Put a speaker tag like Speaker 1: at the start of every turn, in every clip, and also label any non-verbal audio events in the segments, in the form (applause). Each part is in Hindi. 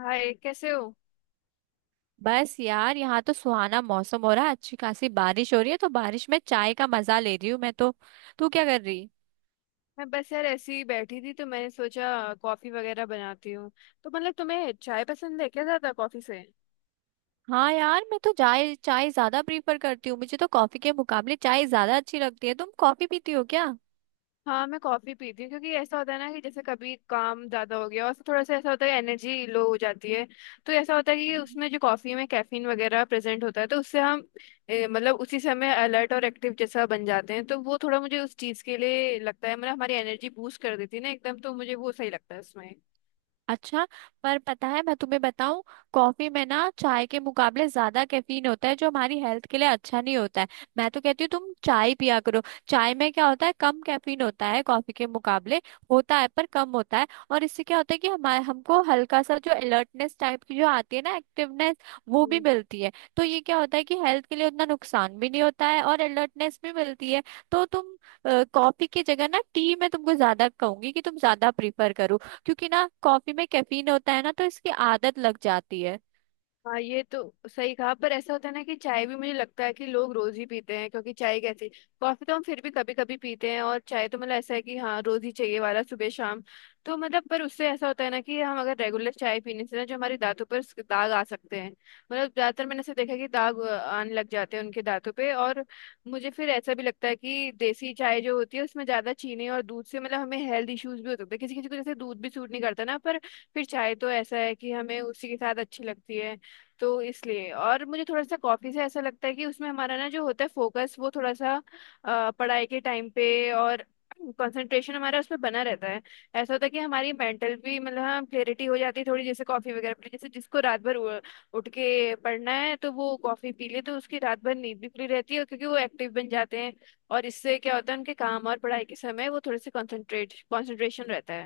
Speaker 1: हाय, कैसे हो।
Speaker 2: बस यार यहाँ तो सुहाना मौसम हो रहा है। अच्छी खासी बारिश हो रही है, तो बारिश में चाय का मजा ले रही हूँ मैं तो। तू क्या कर रही।
Speaker 1: मैं बस यार ऐसे ही बैठी थी तो मैंने सोचा कॉफी वगैरह बनाती हूँ। तो मतलब तुम्हें चाय पसंद है क्या ज्यादा कॉफी से?
Speaker 2: हाँ यार, मैं तो चाय चाय ज्यादा प्रीफर करती हूँ। मुझे तो कॉफी के मुकाबले चाय ज्यादा अच्छी लगती है। तुम कॉफी पीती हो क्या।
Speaker 1: हाँ, मैं कॉफी पीती हूँ, क्योंकि ऐसा होता है ना कि जैसे कभी काम ज्यादा हो गया और फिर थोड़ा सा ऐसा होता है, एनर्जी लो हो जाती है। तो ऐसा होता है कि उसमें जो कॉफी में कैफीन वगैरह प्रेजेंट होता है तो उससे हम मतलब उसी समय अलर्ट और एक्टिव जैसा बन जाते हैं। तो वो थोड़ा मुझे उस चीज के लिए लगता है, मतलब हमारी एनर्जी बूस्ट कर देती है ना एकदम, तो मुझे वो सही लगता है उसमें।
Speaker 2: अच्छा। पर पता है, मैं तुम्हें बताऊं, कॉफी में ना चाय के मुकाबले ज्यादा कैफीन होता है, जो हमारी हेल्थ के लिए अच्छा नहीं होता है। मैं तो कहती हूँ तुम चाय पिया करो। चाय में क्या होता है, कम कैफीन होता है कॉफी के मुकाबले। होता है पर कम होता है, और इससे क्या होता है कि हमारे हमको हल्का सा जो अलर्टनेस टाइप की जो आती है ना, एक्टिवनेस, वो भी मिलती है। तो ये क्या होता है कि हेल्थ के लिए उतना नुकसान भी नहीं होता है और अलर्टनेस भी मिलती है। तो तुम कॉफी की जगह ना टी मैं तुमको ज्यादा कहूंगी कि तुम ज्यादा प्रीफर करो। क्योंकि ना कॉफी में कैफीन होता है ना, तो इसकी आदत लग जाती है।
Speaker 1: हाँ, ये तो सही कहा, पर ऐसा होता है ना कि चाय भी मुझे लगता है कि लोग रोज ही पीते हैं, क्योंकि चाय कैसी, कॉफी तो हम फिर भी कभी कभी पीते हैं और चाय तो मतलब ऐसा है कि हाँ रोज ही चाहिए वाला सुबह शाम। तो मतलब पर उससे ऐसा होता है ना कि हम अगर रेगुलर चाय पीने से ना जो हमारे दांतों पर दाग आ सकते हैं। मतलब ज्यादातर मैंने ऐसे देखा है कि दाग आने लग जाते हैं उनके दांतों पे। और मुझे फिर ऐसा भी लगता है कि देसी चाय जो होती है उसमें ज्यादा चीनी और दूध से मतलब हमें हेल्थ इश्यूज भी हो सकते हैं किसी किसी को, जैसे दूध भी सूट नहीं करता ना, पर फिर चाय तो ऐसा है कि हमें उसी के साथ अच्छी लगती है। तो इसलिए, और मुझे थोड़ा सा कॉफी से ऐसा लगता है कि उसमें हमारा ना जो होता है फोकस, वो थोड़ा सा पढ़ाई के टाइम पे, और कंसंट्रेशन हमारा उस पर बना रहता है। ऐसा होता है कि हमारी मेंटल भी मतलब हाँ क्लियरिटी हो जाती है थोड़ी, जैसे कॉफी वगैरह पी, जैसे जिसको रात भर उठ के पढ़ना है तो वो कॉफी पी ले तो उसकी रात भर नींद भी पूरी रहती है, क्योंकि वो एक्टिव बन जाते हैं। और इससे क्या होता है, उनके काम और पढ़ाई के समय वो थोड़े से कंसंट्रेट कंसंट्रेशन रहता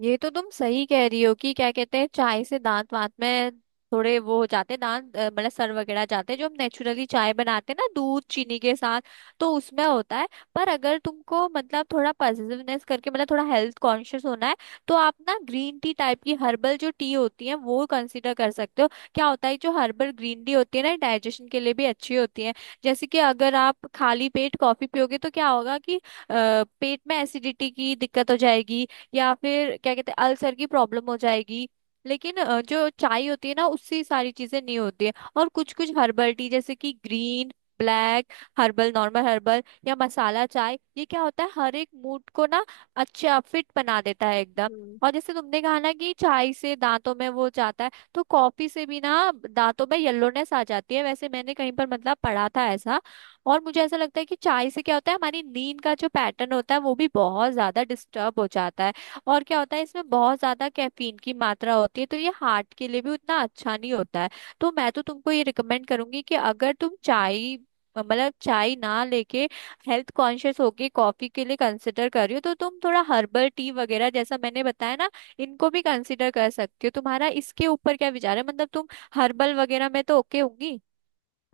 Speaker 2: ये तो तुम सही कह रही हो कि क्या कहते हैं, चाय से दांत वांत में थोड़े वो हो जाते हैं, दांत मतलब सर वगैरह जाते हैं, जो हम नेचुरली चाय बनाते हैं ना दूध चीनी के साथ, तो उसमें होता है। पर अगर तुमको मतलब थोड़ा पॉजिटिवनेस करके मतलब थोड़ा हेल्थ कॉन्शियस होना है, तो आप ना ग्रीन टी टाइप की हर्बल जो टी होती है वो कंसिडर कर सकते हो। क्या होता है, जो हर्बल ग्रीन टी होती है ना, डाइजेशन के लिए भी अच्छी होती है। जैसे कि अगर आप खाली पेट कॉफी पियोगे तो क्या होगा कि पेट में एसिडिटी की दिक्कत हो जाएगी, या फिर क्या कहते हैं अल्सर की प्रॉब्लम हो जाएगी। लेकिन जो चाय होती है ना, उससे ये सारी चीजें नहीं होती है। और कुछ कुछ हर्बल टी जैसे कि green, black, herbal, normal herbal या मसाला चाय, ये क्या होता है, हर एक मूड को ना अच्छा फिट बना देता है एकदम।
Speaker 1: है।
Speaker 2: और जैसे तुमने कहा ना कि चाय से दांतों में वो जाता है, तो कॉफी से भी ना दांतों में येलोनेस आ जाती है, वैसे मैंने कहीं पर मतलब पढ़ा था ऐसा। और मुझे ऐसा लगता है कि चाय से क्या होता है, हमारी नींद का जो पैटर्न होता है वो भी बहुत ज्यादा डिस्टर्ब हो जाता है। और क्या होता है, इसमें बहुत ज्यादा कैफीन की मात्रा होती है, तो ये हार्ट के लिए भी उतना अच्छा नहीं होता है। तो मैं तो तुमको ये रिकमेंड करूंगी कि अगर तुम चाय मतलब चाय ना लेके, हेल्थ कॉन्शियस होके कॉफी के लिए कंसिडर कर रही हो, तो तुम थोड़ा हर्बल टी वगैरह जैसा मैंने बताया ना, इनको भी कंसिडर कर सकती हो। तुम्हारा इसके ऊपर क्या विचार है, मतलब तुम हर्बल वगैरह में तो ओके होंगी।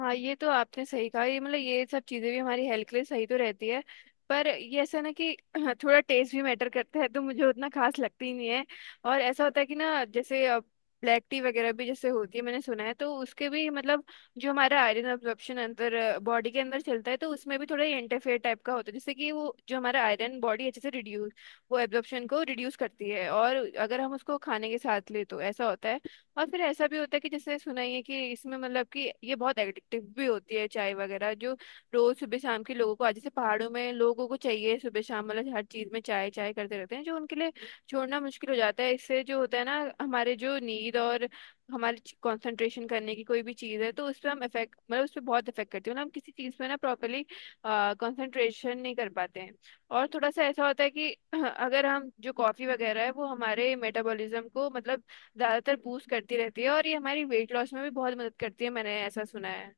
Speaker 1: हाँ, ये तो आपने सही कहा, ये मतलब ये सब चीज़ें भी हमारी हेल्थ के लिए सही तो रहती है, पर ये ऐसा ना कि (clears throat) थोड़ा टेस्ट भी मैटर करता है, तो मुझे उतना खास लगती ही नहीं है। और ऐसा होता है कि ना जैसे ब्लैक टी वगैरह भी जैसे होती है, मैंने सुना है, तो उसके भी मतलब जो हमारा आयरन अब्जॉर्प्शन अंदर, बॉडी के अंदर चलता है तो उसमें भी थोड़ा इंटरफेयर टाइप का होता है, जैसे कि वो जो हमारा आयरन बॉडी अच्छे से रिड्यूस, वो एब्जॉर्प्शन को रिड्यूस करती है, और अगर हम उसको खाने के साथ ले तो ऐसा होता है। और फिर ऐसा भी होता है कि जैसे सुना ही है कि इसमें मतलब कि ये बहुत एडिक्टिव भी होती है, चाय वगैरह जो, रोज सुबह शाम के लोगों को, आज जैसे पहाड़ों में लोगों को चाहिए सुबह शाम, मतलब हर चीज में चाय चाय करते रहते हैं, जो उनके लिए छोड़ना मुश्किल हो जाता है। इससे जो होता है ना हमारे जो नींद और हमारे कंसंट्रेशन करने की कोई भी चीज है तो उस पर हम इफेक्ट मतलब उस पर बहुत इफेक्ट करती है, मतलब हम किसी चीज पे ना प्रॉपरली कंसंट्रेशन नहीं कर पाते हैं। और थोड़ा सा ऐसा होता है कि (clears throat) अगर हम, जो कॉफी वगैरह है, वो हमारे मेटाबॉलिज्म को मतलब ज्यादातर बूस्ट करती रहती है, और ये हमारी वेट लॉस में भी बहुत मदद करती है, मैंने ऐसा सुना है।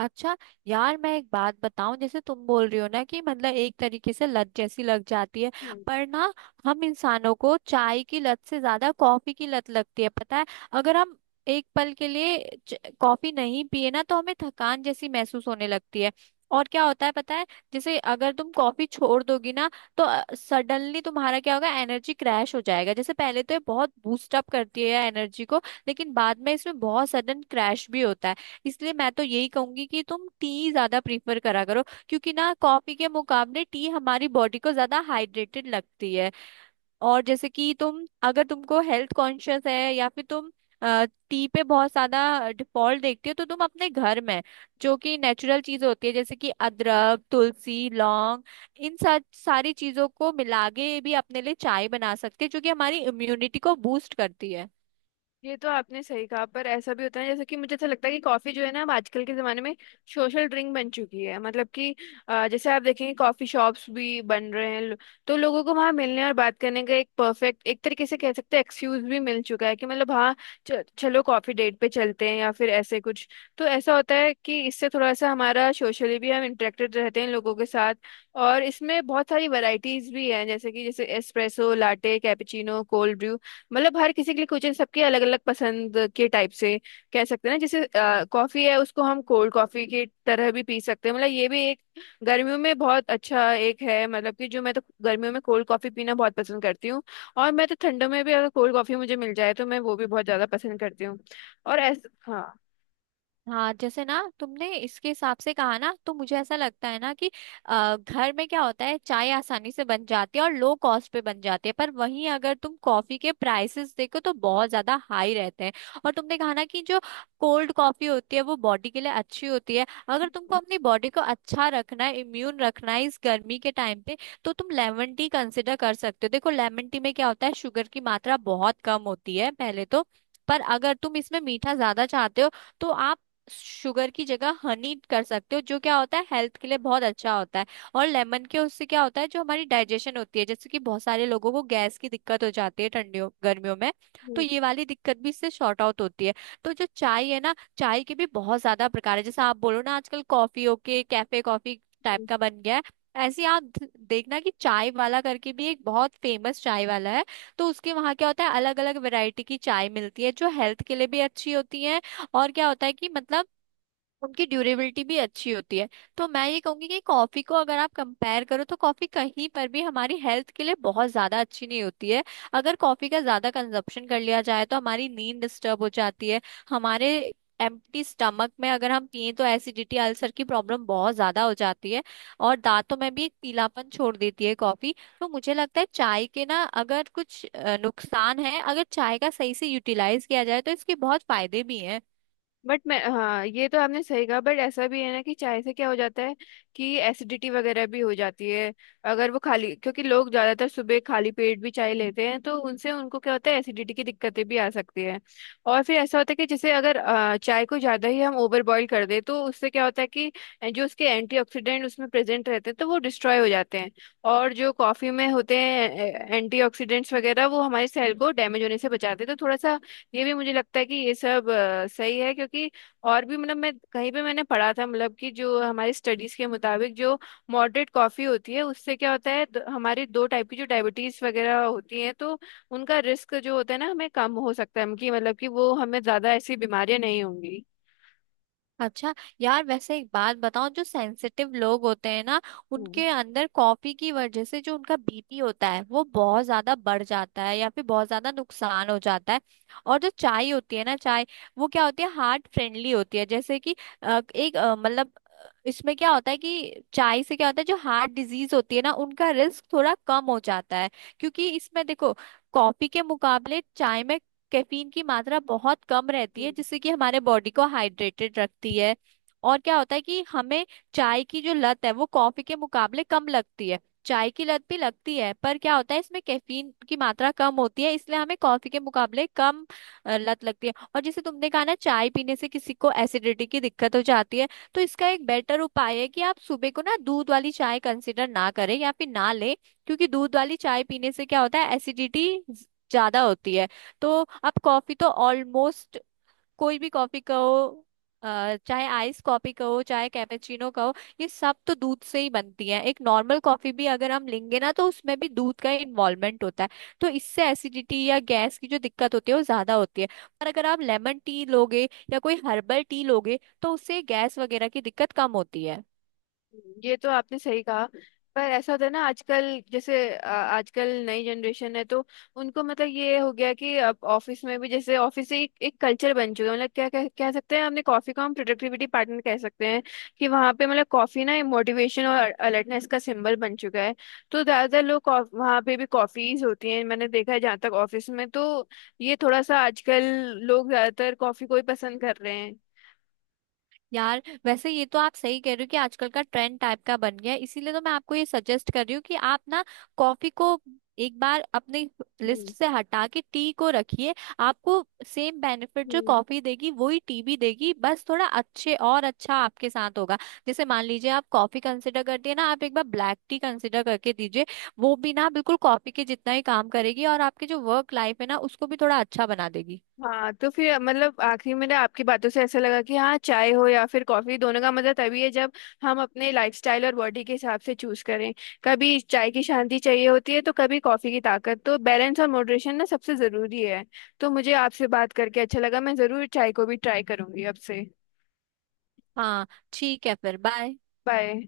Speaker 2: अच्छा। यार, मैं एक बात बताऊं, जैसे तुम बोल रही हो ना कि मतलब एक तरीके से लत जैसी लग जाती है,
Speaker 1: हम्म
Speaker 2: पर ना हम इंसानों को चाय की लत से ज्यादा कॉफी की लत लगती है पता है। अगर हम एक पल के लिए कॉफी नहीं पिए ना, तो हमें थकान जैसी महसूस होने लगती है। और क्या होता है पता है, जैसे अगर तुम कॉफी छोड़ दोगी ना, तो सडनली तुम्हारा क्या होगा, एनर्जी क्रैश हो जाएगा। जैसे पहले तो ये बहुत बूस्ट अप करती है एनर्जी को, लेकिन बाद में इसमें बहुत सडन क्रैश भी होता है। इसलिए मैं तो यही कहूंगी कि तुम टी ज्यादा प्रीफर करा करो। क्योंकि ना कॉफी के मुकाबले टी हमारी बॉडी को ज्यादा हाइड्रेटेड लगती है। और जैसे कि तुम, अगर तुमको हेल्थ कॉन्शियस है या फिर तुम टी पे बहुत ज्यादा डिफॉल्ट देखती हो, तो तुम अपने घर में जो कि नेचुरल चीज होती है जैसे कि अदरक, तुलसी, लौंग, इन सब सारी चीजों को मिला के भी अपने लिए चाय बना सकते हैं, जो कि हमारी इम्यूनिटी को बूस्ट करती है।
Speaker 1: ये तो आपने सही कहा, पर ऐसा भी होता है, जैसे कि मुझे ऐसा लगता है कि कॉफी जो है ना अब आजकल के जमाने में सोशल ड्रिंक बन चुकी है, मतलब कि जैसे आप देखेंगे कॉफी शॉप्स भी बन रहे हैं तो लोगों को वहां मिलने और बात करने का एक परफेक्ट, एक तरीके से कह सकते हैं एक्सक्यूज भी मिल चुका है कि मतलब हाँ चलो कॉफी डेट पे चलते हैं या फिर ऐसे कुछ। तो ऐसा होता है कि इससे थोड़ा सा हमारा सोशली भी हम इंटरेक्टेड रहते हैं लोगों के साथ। और इसमें बहुत सारी वैरायटीज भी हैं, जैसे कि जैसे espresso, latte, cappuccino, cold brew, मतलब हर किसी के लिए कोचिंग सबके अलग अलग पसंद के टाइप से कह सकते हैं ना, जैसे कॉफी है उसको हम कोल्ड कॉफी की तरह भी पी सकते हैं, मतलब ये भी एक गर्मियों में बहुत अच्छा एक है, मतलब कि जो मैं तो गर्मियों में कोल्ड कॉफी पीना बहुत पसंद करती हूँ। और मैं तो ठंडों में भी अगर कोल्ड कॉफी मुझे मिल जाए तो मैं वो भी बहुत ज्यादा पसंद करती हूँ। और ऐसा हाँ।
Speaker 2: हाँ, जैसे ना तुमने इसके हिसाब से कहा ना, तो मुझे ऐसा लगता है ना कि घर में क्या होता है, चाय आसानी से बन जाती है और लो कॉस्ट पे बन जाती है। पर वहीं अगर तुम कॉफी के प्राइसेस देखो तो बहुत ज्यादा हाई रहते हैं। और तुमने कहा ना कि जो कोल्ड कॉफी होती है वो बॉडी के लिए अच्छी होती है, अगर तुमको अपनी बॉडी को अच्छा रखना है, इम्यून रखना है इस गर्मी के टाइम पे, तो तुम लेमन टी कंसिडर कर सकते हो। देखो लेमन टी में क्या होता है, शुगर की मात्रा बहुत कम होती है पहले तो। पर अगर तुम इसमें मीठा ज्यादा चाहते हो, तो आप शुगर की जगह हनी कर सकते हो, जो क्या होता है हेल्थ के लिए बहुत अच्छा होता है। और लेमन के उससे क्या होता है, जो हमारी डाइजेशन होती है, जैसे कि बहुत सारे लोगों को गैस की दिक्कत हो जाती है ठंडियों गर्मियों में, तो ये वाली दिक्कत भी इससे शॉर्ट आउट होती है। तो जो चाय है ना, चाय के भी बहुत ज्यादा प्रकार है। जैसे आप बोलो ना आजकल कॉफी के कैफे, कॉफी टाइप का बन गया है, ऐसे ही आप देखना कि चाय वाला करके भी एक बहुत फेमस चाय वाला है। तो उसके वहाँ क्या होता है, अलग अलग वैरायटी की चाय मिलती है जो हेल्थ के लिए भी अच्छी होती है। और क्या होता है कि मतलब उनकी ड्यूरेबिलिटी भी अच्छी होती है। तो मैं ये कहूंगी कि कॉफी को अगर आप कंपेयर करो, तो कॉफी कहीं पर भी हमारी हेल्थ के लिए बहुत ज्यादा अच्छी नहीं होती है। अगर कॉफी का ज्यादा कंजप्शन कर लिया जाए तो हमारी नींद डिस्टर्ब हो जाती है, हमारे एम्प्टी स्टमक में अगर हम पिए तो एसिडिटी, अल्सर की प्रॉब्लम बहुत ज्यादा हो जाती है, और दांतों में भी एक पीलापन छोड़ देती है कॉफी। तो मुझे लगता है चाय के ना अगर कुछ नुकसान है, अगर चाय का सही से यूटिलाइज किया जाए तो इसके बहुत फायदे भी हैं।
Speaker 1: बट मैं हाँ ये तो आपने सही कहा, बट ऐसा भी है ना कि चाय से क्या हो जाता है कि एसिडिटी वगैरह भी हो जाती है, अगर वो खाली, क्योंकि लोग ज्यादातर सुबह खाली पेट भी चाय लेते हैं तो उनसे उनको क्या होता है एसिडिटी की दिक्कतें भी आ सकती है। और फिर ऐसा होता है कि जैसे अगर चाय को ज्यादा ही हम ओवर बॉईल कर दें तो उससे क्या होता है कि जो उसके एंटीऑक्सीडेंट उसमें प्रेजेंट रहते हैं तो वो डिस्ट्रॉय हो जाते हैं। और जो कॉफी में होते हैं एंटीऑक्सीडेंट्स वगैरह वो हमारे सेल को डैमेज होने से बचाते हैं, तो थोड़ा सा ये भी मुझे लगता है कि ये सब सही है। क्योंकि और भी मतलब मैं कहीं पे मैंने पढ़ा था, मतलब कि जो हमारी स्टडीज के मुताबिक जो मॉडरेट कॉफी होती है उससे क्या होता है हमारी दो टाइप की जो डायबिटीज वगैरह होती हैं तो उनका रिस्क जो होता है ना हमें कम हो सकता है कि मतलब कि वो हमें ज्यादा ऐसी बीमारियां नहीं होंगी।
Speaker 2: अच्छा। यार वैसे एक बात बताओ, जो सेंसिटिव लोग होते हैं ना, उनके अंदर कॉफी की वजह से जो उनका बीपी होता है वो बहुत ज्यादा बढ़ जाता है, या फिर बहुत ज्यादा नुकसान हो जाता है। और जो चाय होती है ना, चाय वो क्या होती है, हार्ट फ्रेंडली होती है। जैसे कि मतलब इसमें क्या होता है कि चाय से क्या होता है, जो हार्ट डिजीज होती है ना, उनका रिस्क थोड़ा कम हो जाता है। क्योंकि इसमें देखो, कॉफी के मुकाबले चाय में कैफीन की मात्रा बहुत कम रहती है,
Speaker 1: हम्म
Speaker 2: जिससे कि हमारे बॉडी को हाइड्रेटेड रखती है। और क्या होता है कि हमें चाय की जो लत है वो कॉफी के मुकाबले कम लगती है। चाय की लत भी लगती है, पर क्या होता है, इसमें कैफीन की मात्रा कम होती है, इसलिए हमें कॉफी के मुकाबले कम लत लगती है। और जैसे तुमने कहा ना, चाय पीने से किसी को एसिडिटी की दिक्कत हो जाती है, तो इसका एक बेटर उपाय है कि आप सुबह को ना दूध वाली चाय कंसिडर ना करें या फिर ना लें। क्योंकि दूध वाली चाय पीने से क्या होता है, एसिडिटी ज्यादा होती है। तो आप कॉफी तो ऑलमोस्ट, कोई भी कॉफी कहो, चाहे आइस कॉफी कहो, चाहे कैपेचिनो कहो, ये सब तो दूध से ही बनती है। एक नॉर्मल कॉफी भी अगर हम लेंगे ना, तो उसमें भी दूध का इन्वॉल्वमेंट होता है, तो इससे एसिडिटी या गैस की जो दिक्कत होती है वो ज्यादा होती है। पर अगर आप लेमन टी लोगे या कोई हर्बल टी लोगे, तो उससे गैस वगैरह की दिक्कत कम होती है।
Speaker 1: ये तो आपने सही कहा, पर ऐसा होता है ना आजकल जैसे, आजकल नई जनरेशन है तो उनको मतलब ये हो गया कि अब ऑफिस में भी, जैसे ऑफिस से एक कल्चर बन चुका है, मतलब क्या कह सकते हैं हमने, कॉफी को हम प्रोडक्टिविटी पार्टनर कह सकते हैं कि वहाँ पे मतलब कॉफी ना मोटिवेशन और अलर्टनेस का सिंबल बन चुका है। तो ज्यादातर लोग वहाँ पे भी कॉफीज होती हैं मैंने देखा है जहाँ तक ऑफिस में, तो ये थोड़ा सा आजकल लोग ज्यादातर कॉफी को ही पसंद कर रहे हैं।
Speaker 2: यार वैसे ये तो आप सही कह रहे हो कि आजकल का ट्रेंड टाइप का बन गया है, इसीलिए तो मैं आपको ये सजेस्ट कर रही हूँ कि आप ना कॉफी को एक बार अपनी लिस्ट
Speaker 1: हम्म।
Speaker 2: से हटा के टी को रखिए। आपको सेम बेनिफिट जो
Speaker 1: हम्म।
Speaker 2: कॉफी देगी वही टी भी देगी, बस थोड़ा अच्छे और अच्छा आपके साथ होगा। जैसे मान लीजिए आप कॉफी कंसिडर करती है ना, आप एक बार ब्लैक टी कंसिडर करके दीजिए। वो भी ना बिल्कुल कॉफी के जितना ही काम करेगी, और आपकी जो वर्क लाइफ है ना उसको भी थोड़ा अच्छा बना देगी।
Speaker 1: हाँ, तो फिर मतलब आखिरी में ना आपकी बातों से ऐसा लगा कि हाँ चाय हो या फिर कॉफी, दोनों का मजा तभी है जब हम अपने लाइफस्टाइल और बॉडी के हिसाब से चूज करें। कभी चाय की शांति चाहिए होती है तो कभी कॉफी की ताकत, तो बैलेंस और मॉडरेशन ना सबसे जरूरी है। तो मुझे आपसे बात करके अच्छा लगा, मैं जरूर चाय को भी ट्राई करूंगी अब से।
Speaker 2: हाँ, ठीक है, फिर बाय।
Speaker 1: बाय।